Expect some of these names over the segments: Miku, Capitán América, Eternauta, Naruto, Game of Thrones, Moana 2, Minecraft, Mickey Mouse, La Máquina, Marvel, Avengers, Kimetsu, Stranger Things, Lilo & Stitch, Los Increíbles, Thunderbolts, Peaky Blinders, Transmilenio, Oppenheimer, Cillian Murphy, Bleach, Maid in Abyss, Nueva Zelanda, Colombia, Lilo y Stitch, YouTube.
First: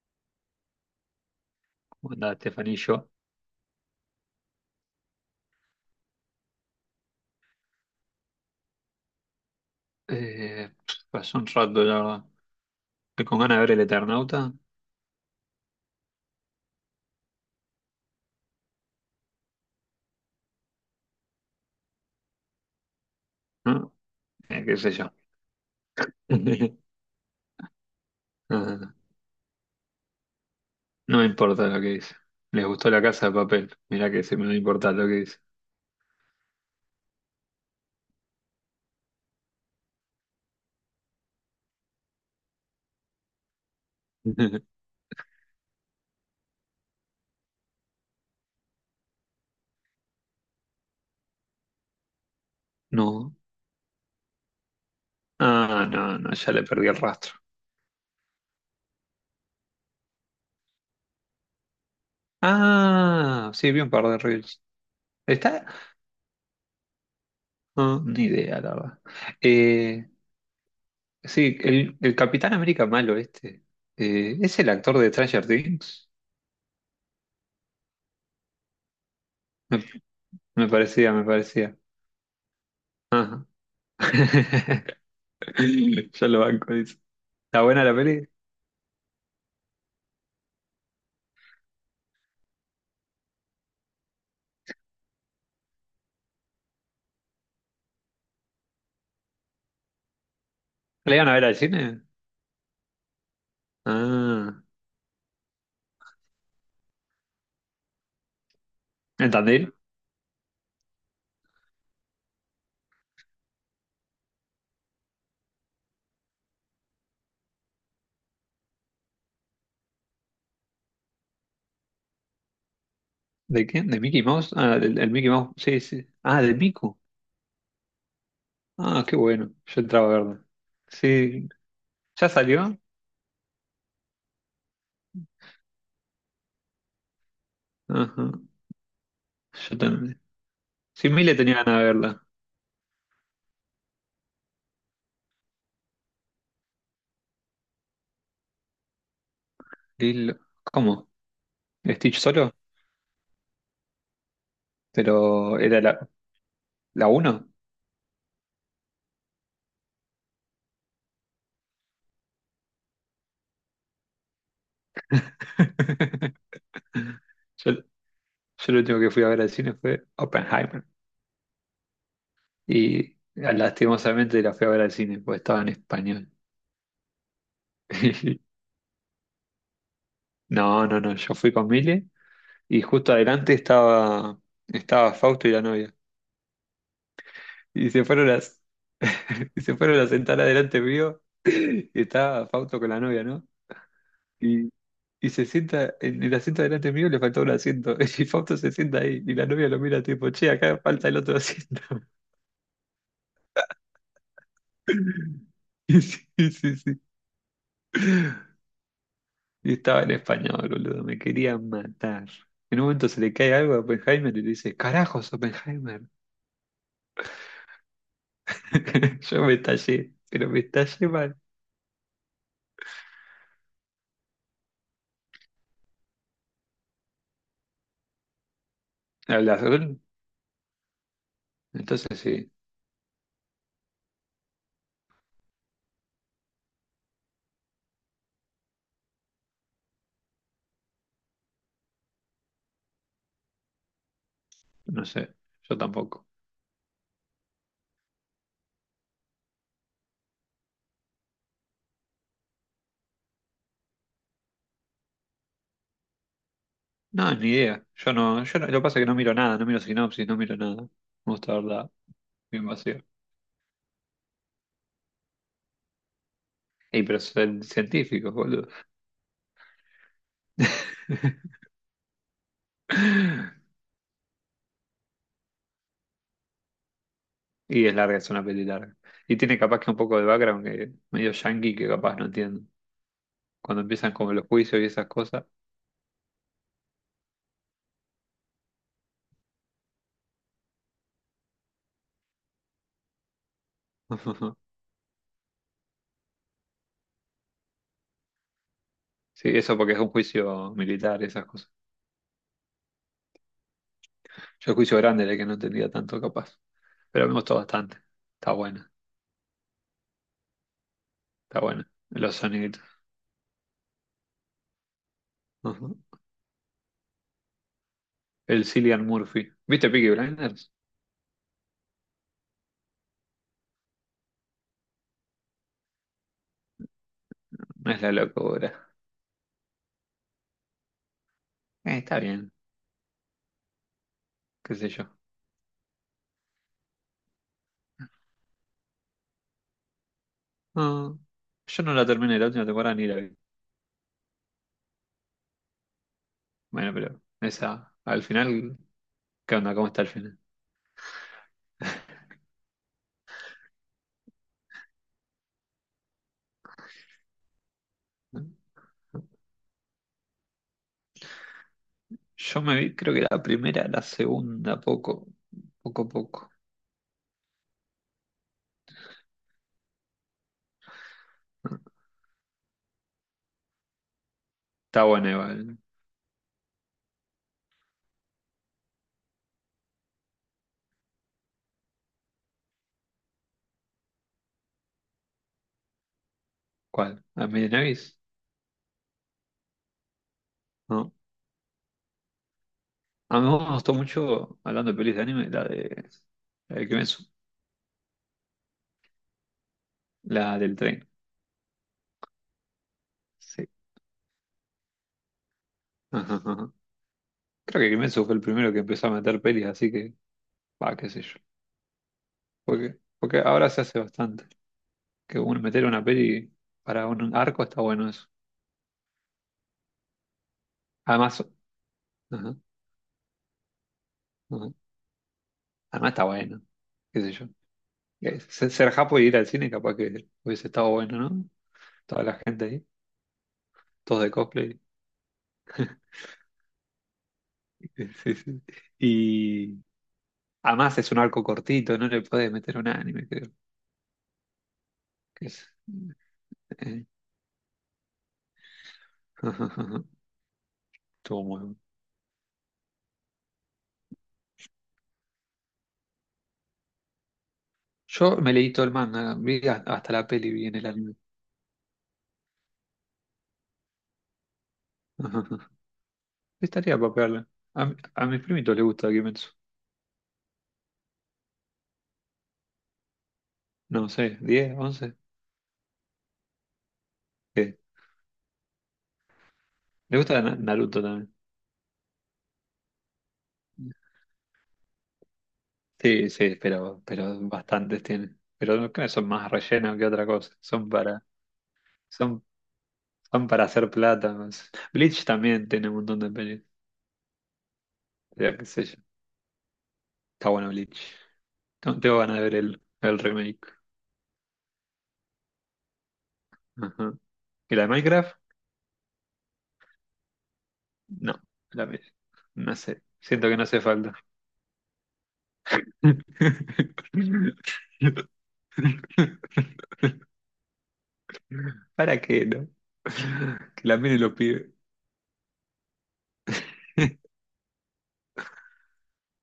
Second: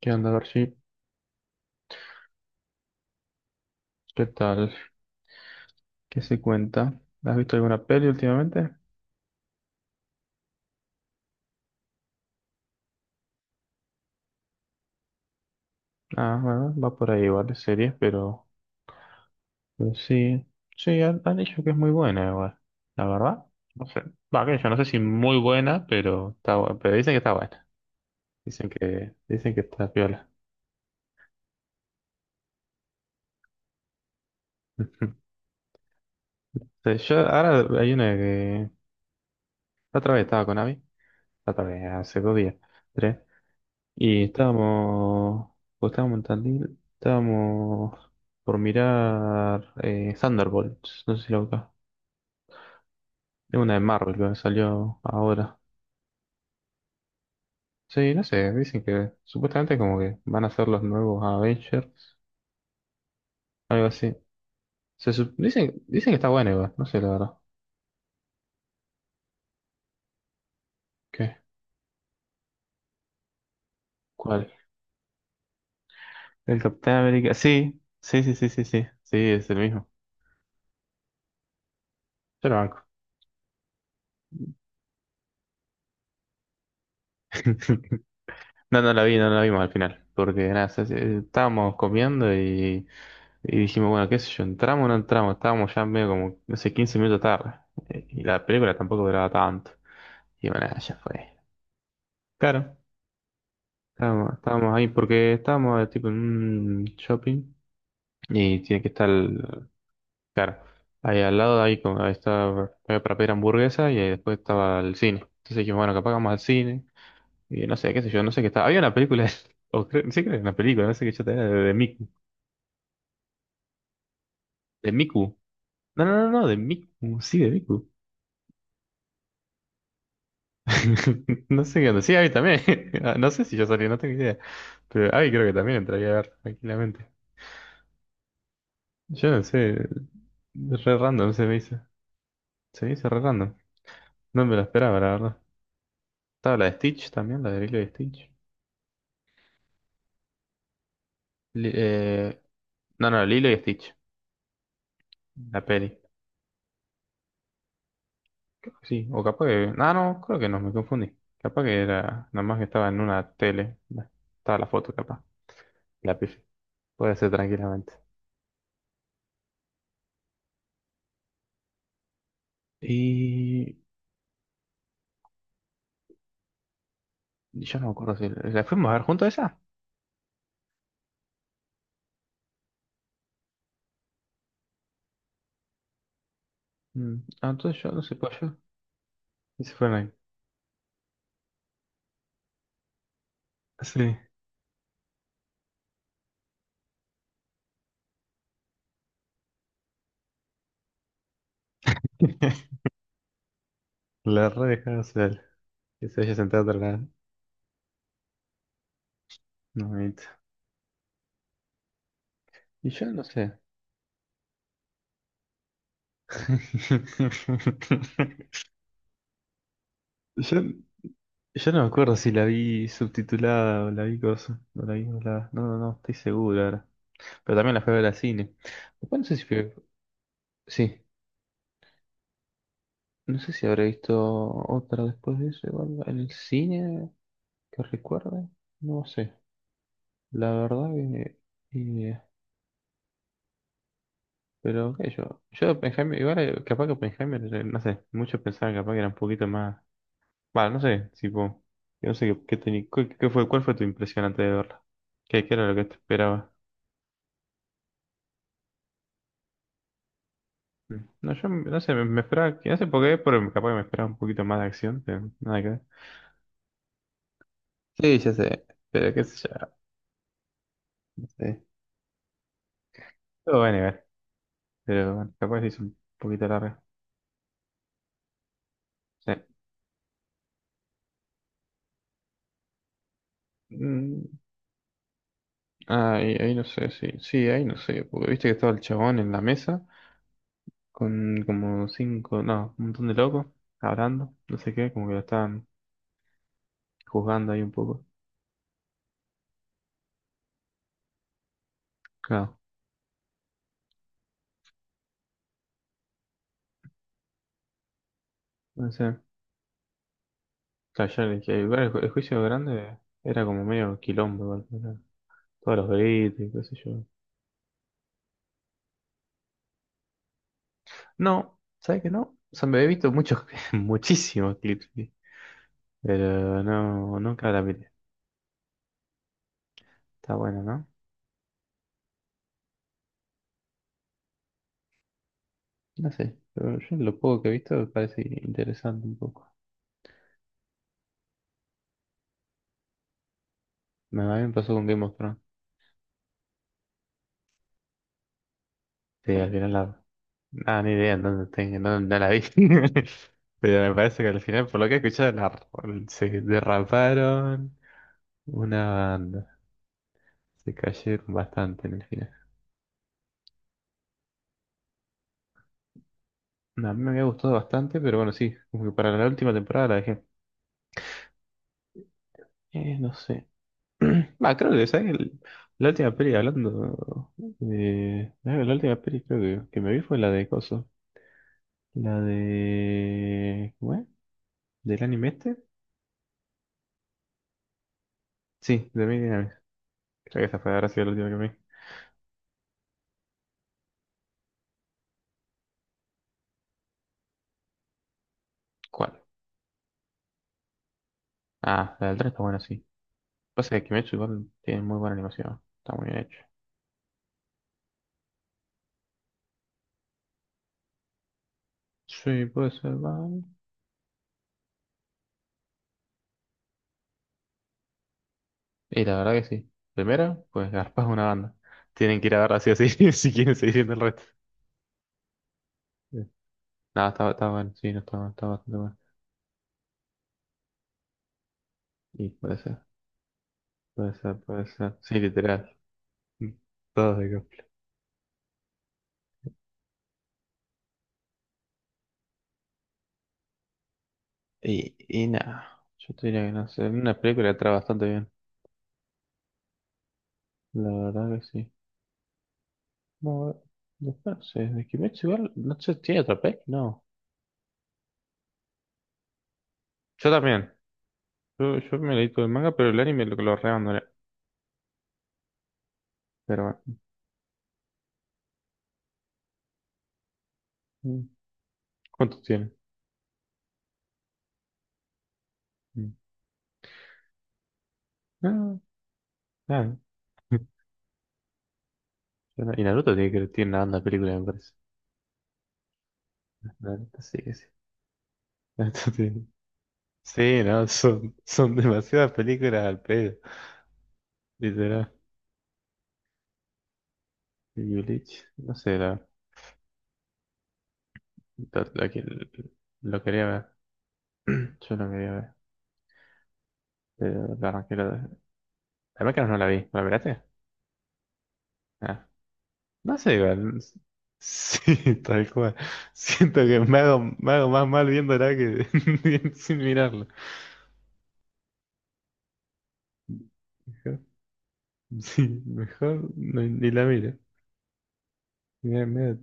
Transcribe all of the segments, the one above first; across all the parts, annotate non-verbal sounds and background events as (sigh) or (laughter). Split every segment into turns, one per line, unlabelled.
¿Qué onda, Garchi?
Bueno, Estefanía.
¿Qué tal? ¿Qué se cuenta? ¿Has visto alguna peli últimamente?
Eh, Pasó un rato, la verdad. Estoy con ganas de ver el Eternauta,
Ah, bueno, va por ahí igual de series, pero sí. Sí, han dicho que es muy buena igual. La verdad, no
¿no?
sé. Va, que yo no
Qué
sé
sé
si
yo.
muy buena, pero pero
(laughs)
dicen que está buena.
Ah, no,
Dicen que está piola.
no me importa lo que dice. Les gustó La Casa de Papel. Mirá que se me no
(laughs)
importa lo que
Ujú.
dice.
Yo ahora hay una que... La otra vez estaba con Abby. La otra vez, hace dos días. Tres. Y
(laughs)
estábamos, o estábamos en Tandil, estábamos por mirar Thunderbolts, no sé si lo buscas.
No.
Es una de Marvel que salió ahora.
Ah, no, no, ya le perdí el rastro.
Sí, no sé, dicen que supuestamente como que van a ser los nuevos Avengers,
Ah, sí, vi
algo
un par
así.
de reels. ¿Está?
Dicen que está bueno igual, no sé la verdad.
No, ni idea, la verdad. Eh,
¿Qué?
sí, el Capitán América malo este.
¿Cuál?
¿Es el actor de Stranger Things?
El Capitán América, sí, sí, sí, sí, sí, sí, sí, es el
Me,
mismo.
me parecía, me parecía.
Yo lo banco.
Ajá. (laughs) Yo lo banco, dice. ¿Está buena la
(laughs)
peli?
No, no la vi, no la vimos al final, porque nada, estábamos comiendo y dijimos, bueno, qué sé yo, entramos o no entramos, estábamos ya medio como, no sé, 15 minutos tarde, y la película tampoco duraba tanto, y bueno, nada, ya
¿La iban
fue.
a ver al cine?
Claro,
Ah,
estábamos ahí porque estábamos tipo en un shopping y tiene que estar,
¿entendí?
claro, ahí al lado, ahí, como, ahí estaba, había para pedir hamburguesa y ahí después estaba el cine. Entonces dijimos, bueno, capaz que vamos al cine. Y no sé, qué sé yo, no sé qué está. Había una película, (laughs) o creo, sí creo que era una película, no sé qué yo tenía, de Miku.
¿De quién? ¿De Mickey Mouse? Ah,
De
del Mickey
Miku.
Mouse, sí,
No,
sí.
no, no,
Ah,
no,
de
de
Miku.
Miku. Sí, de Miku.
Ah, qué bueno. Yo entraba a verla.
(laughs)
Sí,
No sé qué onda. Sí,
¿ya
Abby también.
salió?
(laughs) Ah, no sé si yo salí, no tengo idea. Pero Abby creo que también entraría a ver tranquilamente.
Ajá,
Yo no
yo
sé.
también.
Re
Sí,
random
Mile
se me
tenía ganas
hizo.
de verla.
Se me hizo re random. No me lo esperaba, la verdad. Estaba la de Stitch también, la de Lilo y Stitch.
Lilo- ¿Cómo?
Li-
¿Stitch
eh,
solo?
no, no, Lilo y Stitch.
Pero
La
era
peli.
la uno.
Creo que sí, o capaz que... Ah, no, creo que no, me confundí. Capaz que era... Nada más que estaba en una tele. Bueno, estaba la foto, capaz. La pifé.
(laughs)
Puede ser
Yo,
tranquilamente.
yo lo último que fui a ver al cine fue Oppenheimer. Y
Y...
lastimosamente la fui a ver al cine, porque estaba en español.
Yo no me acuerdo si...
(laughs)
¿La fuimos a ver juntos esa?
No, no, no, yo fui con Mile y justo adelante estaba Fausto y la novia.
Mm, Ah, entonces
Y
yo no sé, pues yo...
(laughs) y
Y se
se
fueron
fueron a
ahí.
sentar adelante mío y estaba Fausto con la novia, ¿no?
Sí.
Y, y se sienta en el asiento adelante mío, le faltó un asiento. (laughs) Y Fausto se sienta ahí y la novia lo mira tipo, che, acá falta el otro asiento.
(laughs) La re dejaron hacer.
(laughs)
Que se haya
Sí,
sentado
sí,
atrás.
sí. Y
No,
estaba en
amiguito.
español, boludo, me querían matar. En un
Y yo
momento se
no
le cae
sé.
algo a Oppenheimer y le dice, carajos, Oppenheimer.
(laughs)
(laughs) Yo me estallé, pero me
Yo,
estallé mal.
yo no me acuerdo si la vi subtitulada o la vi cosa. O la vi doblada. No, no, no, estoy seguro ahora. Pero también la fui a ver al cine. Después no sé si
¿Hablas
fui-
él?
sí,
Entonces sí,
no sé si habré visto otra después de eso, igual en el cine que recuerde, no sé. La verdad que eh, pero
no
qué sé
sé,
yo, yo de
yo
Oppenheimer,
tampoco.
igual capaz que Oppenheimer, no sé, muchos pensaban capaz que era un poquito más, bueno, no sé, tipo, yo no sé qué, qué fue, cuál fue tu impresión antes de verla, qué era lo que te esperaba.
No, ni idea. Yo no, yo no- Lo que pasa es que no miro nada, no miro sinopsis, no miro nada.
Mm. No,
Me
yo
gusta
no
verla
sé, me esperaba,
bien
no sé
vacío.
por qué, pero capaz que me esperaba un poquito más de acción, pero nada que ver.
Ey, pero son
Sí, ya
científicos,
sé,
boludo.
pero qué sé yo.
(laughs)
Sí. Todo va a nivel, pero bueno, capaz es un poquito larga.
Y es larga, es una peli larga.
Sí.
Y tiene capaz que un poco de background que medio yankee que capaz no entiendo. Cuando empiezan
Mm,
como los juicios y esas cosas.
ahí no sé, sí, sí, ahí no sé, porque viste que estaba el chabón en la mesa con como cinco, no, un montón de locos
(laughs)
hablando,
Ujú.
no sé qué, como que lo estaban juzgando ahí un poco.
Sí, eso porque es un juicio militar y esas cosas.
Claro,
Yo el juicio grande era el que no entendía tanto capaz, pero me gustó bastante. Está
no
buena,
sé. Claro, ya le
está
dije, igual
buena.
el
Los
juicio
soniditos.
grande era como medio quilombo, igual, o sea, todos los
Ujú.
gritos y qué sé yo.
El Cillian Murphy. ¿Viste Peaky Blinders?
No, ¿sabes qué no? O sea, me he visto muchos, (laughs) muchísimos clips. Sí. Pero no, nunca la miré.
No es la locura.
Está bueno, ¿no?
Está bien, qué sé yo.
No sé, pero yo lo poco que he visto me parece interesante un poco.
No, yo no la terminé la última temporada ni la vi.
A mí me pasó con Game of Thrones.
Bueno, pero esa, al final,
Sí, al
¿qué
final
onda? ¿Cómo está
la...
el final?
Ah, ni idea en dónde, tengo, en dónde la vi. (laughs) Pero me parece que al final, por lo que he escuchado, se derraparon
¿No?
una banda. Se cayeron bastante en el final.
Yo me vi, creo que la primera, la segunda, poco, poco, poco.
No, a mí me había gustado bastante, pero bueno, sí, como que para la última temporada la dejé. No sé. Bah, creo que,
Está
¿sabes?
buena igual.
La última peli hablando de... la última peli creo que me vi fue la de Coso. La de... ¿Cómo es? ¿Del anime este?
¿Cuál? ¿A Davis?
Sí, de Maid in Abyss. Creo que esa fue, habrá sido la
No.
última que me vi.
A mí me gustó mucho, hablando de pelis de anime, la de Kimetsu,
¿Cuál?
la del tren.
Ah, la del 3 está buena, sí.
Sí.
Pasa que Kimetsu igual tiene muy buena animación. Está muy bien
Ajá,
hecho.
ajá. Creo que Kimetsu fue el primero que empezó a meter pelis, así que, va, qué sé yo.
Sí, puede ser,
Porque,
va.
porque ahora se hace bastante. Que uno meter una peli para un arco está bueno eso.
Y la verdad que sí. Primero, pues garpas una
Además,
banda. Tienen que ir a verla
ajá,
así o así (laughs) si quieren seguir viendo el resto.
ajá. Además
Sí.
está bueno,
Nada,
qué sé yo.
está bueno, sí, no está bueno,
Eh,
está
Ser,
bastante
ser
bueno.
japo y ir al cine capaz que hubiese estado bueno, ¿no? Toda
Y
la
puede
gente
ser.
ahí,
Puede
todos de
ser, puede
cosplay.
ser. Sí, literal.
(laughs)
Mm, todos de cosplay.
Sí, sí. Y además es un arco cortito, no le puedes meter un anime.
Y
que es-
nada, yo te diría que no sé.
eh,
Una película está bastante bien.
(laughs) ajá, ajá.
La verdad
Estuvo muy
que sí.
bueno.
No, después no sé. De Kimetsu igual, no sé, ¿tiene otra peli? No.
Yo me leí todo el manga, hasta la
Yo
peli, vi
también.
en el anime.
Yo me leí todo el manga, pero el anime lo reabandoné.
(laughs) Ajá, ajá.
Pero bueno.
Estaría para pegarla. A mis primitos les gusta Kimetsu.
Mm. ¿Cuántos tiene?
No sé, 10 11.
Mm.
¿Qué?
No, nada.
Le gusta Na-
(laughs)
Naruto también.
Yo no- Y Naruto tiene que tiene una banda de película, me parece.
Sí, sí, pero,
Naruto sí
pero
que sí.
bastantes tienen. Pero
(laughs)
no creo que no
Naruto
son
tiene-
más rellenos que otra cosa.
Sí, no, son demasiadas
Son,
películas al pedo,
son para hacer plata. Más.
literal.
Bleach también tiene un montón de pelis.
Yulich,
Ya qué
no
sé yo.
sé,
Está bueno Bleach. No,
la
tengo
que-
ganas de ver el
lo quería
remake.
ver. (clears throat) Yo lo quería ver.
Ajá.
Pero la
¿Y la de
arranqué la.
Minecraft?
La Máquina no la vi. ¿La miraste?
No, la vez.
Ah,
No sé.
no sé,
Siento que no
igual.
hace falta.
Sí, (laughs) tal cual. Siento que me hago más mal viéndola que (laughs) sin
(laughs)
mirarla.
¿Para qué, no? Que la
Mejor-
miren los pibes.
Sí, mejor no- ni la
(laughs)
miro. Me, me,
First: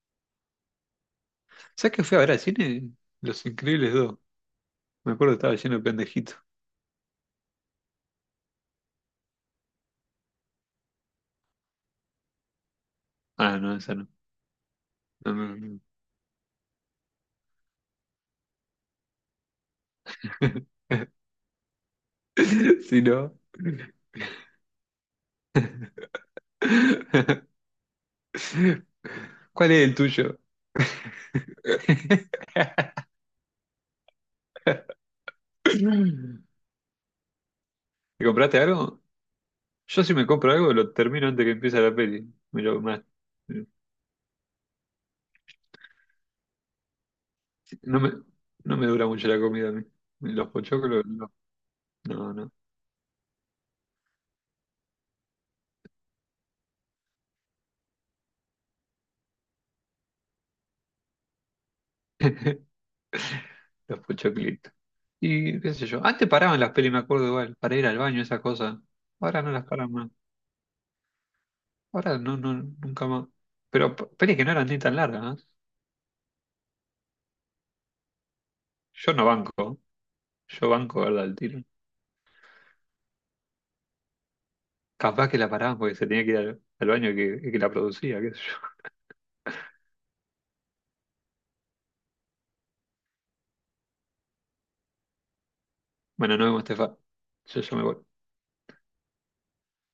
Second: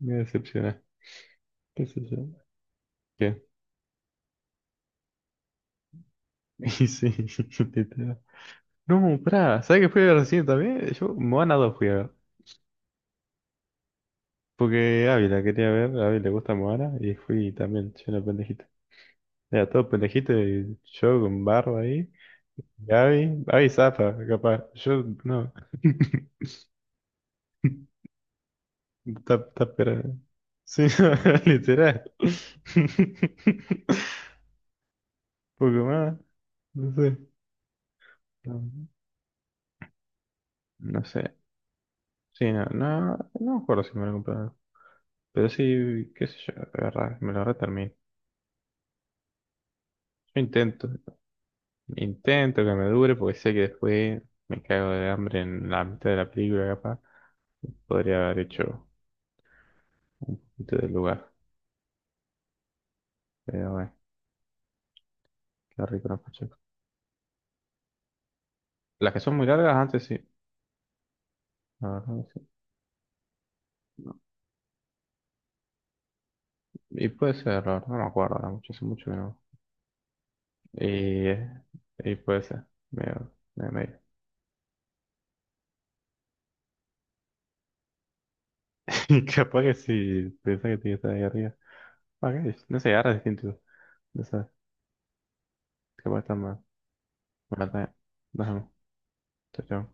me decepciona. ¿Qué
¿Sabes qué
sé
fui a
yo?
ver al cine?
¿Qué?
¿Los Increíbles 2? Me acuerdo que estaba lleno de pendejitos.
(laughs) Y sí, (laughs) literal. No, pará, ¿sabes qué fui a ver recién también? Yo, Moana 2 fui a ver.
Ah, no, esa no.
Porque
No,
Ávila
no,
quería
no.
ver, a Ávila le gusta Moana y fui también lleno de pendejitos. Era todo pendejito y
(laughs)
yo con barba ahí.
Si no.
Gaby
(laughs)
zafa, capaz. Yo no. (laughs) Está
¿Cuál es el
pero-
tuyo?
Sí,
(laughs)
(laughs) no, literal. (laughs) Poco más. No sé.
¿Te compraste
No,
algo? Yo si me compro algo lo
no
termino
sé.
antes que empiece la peli.
Sí,
Me
no,
lo- más-
no, no me acuerdo si me lo compraron. Pero sí, qué sé yo, agarrar, me lo reterminé.
no me, no me dura mucho la comida a mí.
Yo
Los
intento.
pochoclos, no, no, no.
Intento que me dure porque sé que después me cago de hambre en la mitad de la película, capaz. Podría haber hecho un poquito del lugar.
(laughs)
Pero bueno,
Los pochoclitos. Y qué
qué
sé yo.
rico los
Antes
pachecos.
paraban las pelis, me acuerdo igual, para ir al baño, esas cosas.
Las que son
Ahora
muy
no las
largas
paran
antes
más.
sí. La
Ahora
verdad
no,
que sí.
no, nunca más. Pero
No.
pelis que no eran ni tan largas, ¿eh?
Y puede ser, la verdad, no me acuerdo ahora mucho, hace mucho
Yo
que
no
no.
banco. Yo banco, ¿verdad?
Y,
Al
eh,
tiro.
y puede ser, medio, medio, medio.
Capaz que la paraban porque se tenía que ir al baño que la producía, qué sé yo.
(laughs) Y capaz que si pensás que tiene que estar ahí arriba. Ah, qué No sé, ahora es distinto. No sé, capaz está
Bueno, nos
más.
vemos, Estefa. Yo,
Bueno,
yo
está
me
bien.
voy.
Nos vemos. Chao, chao.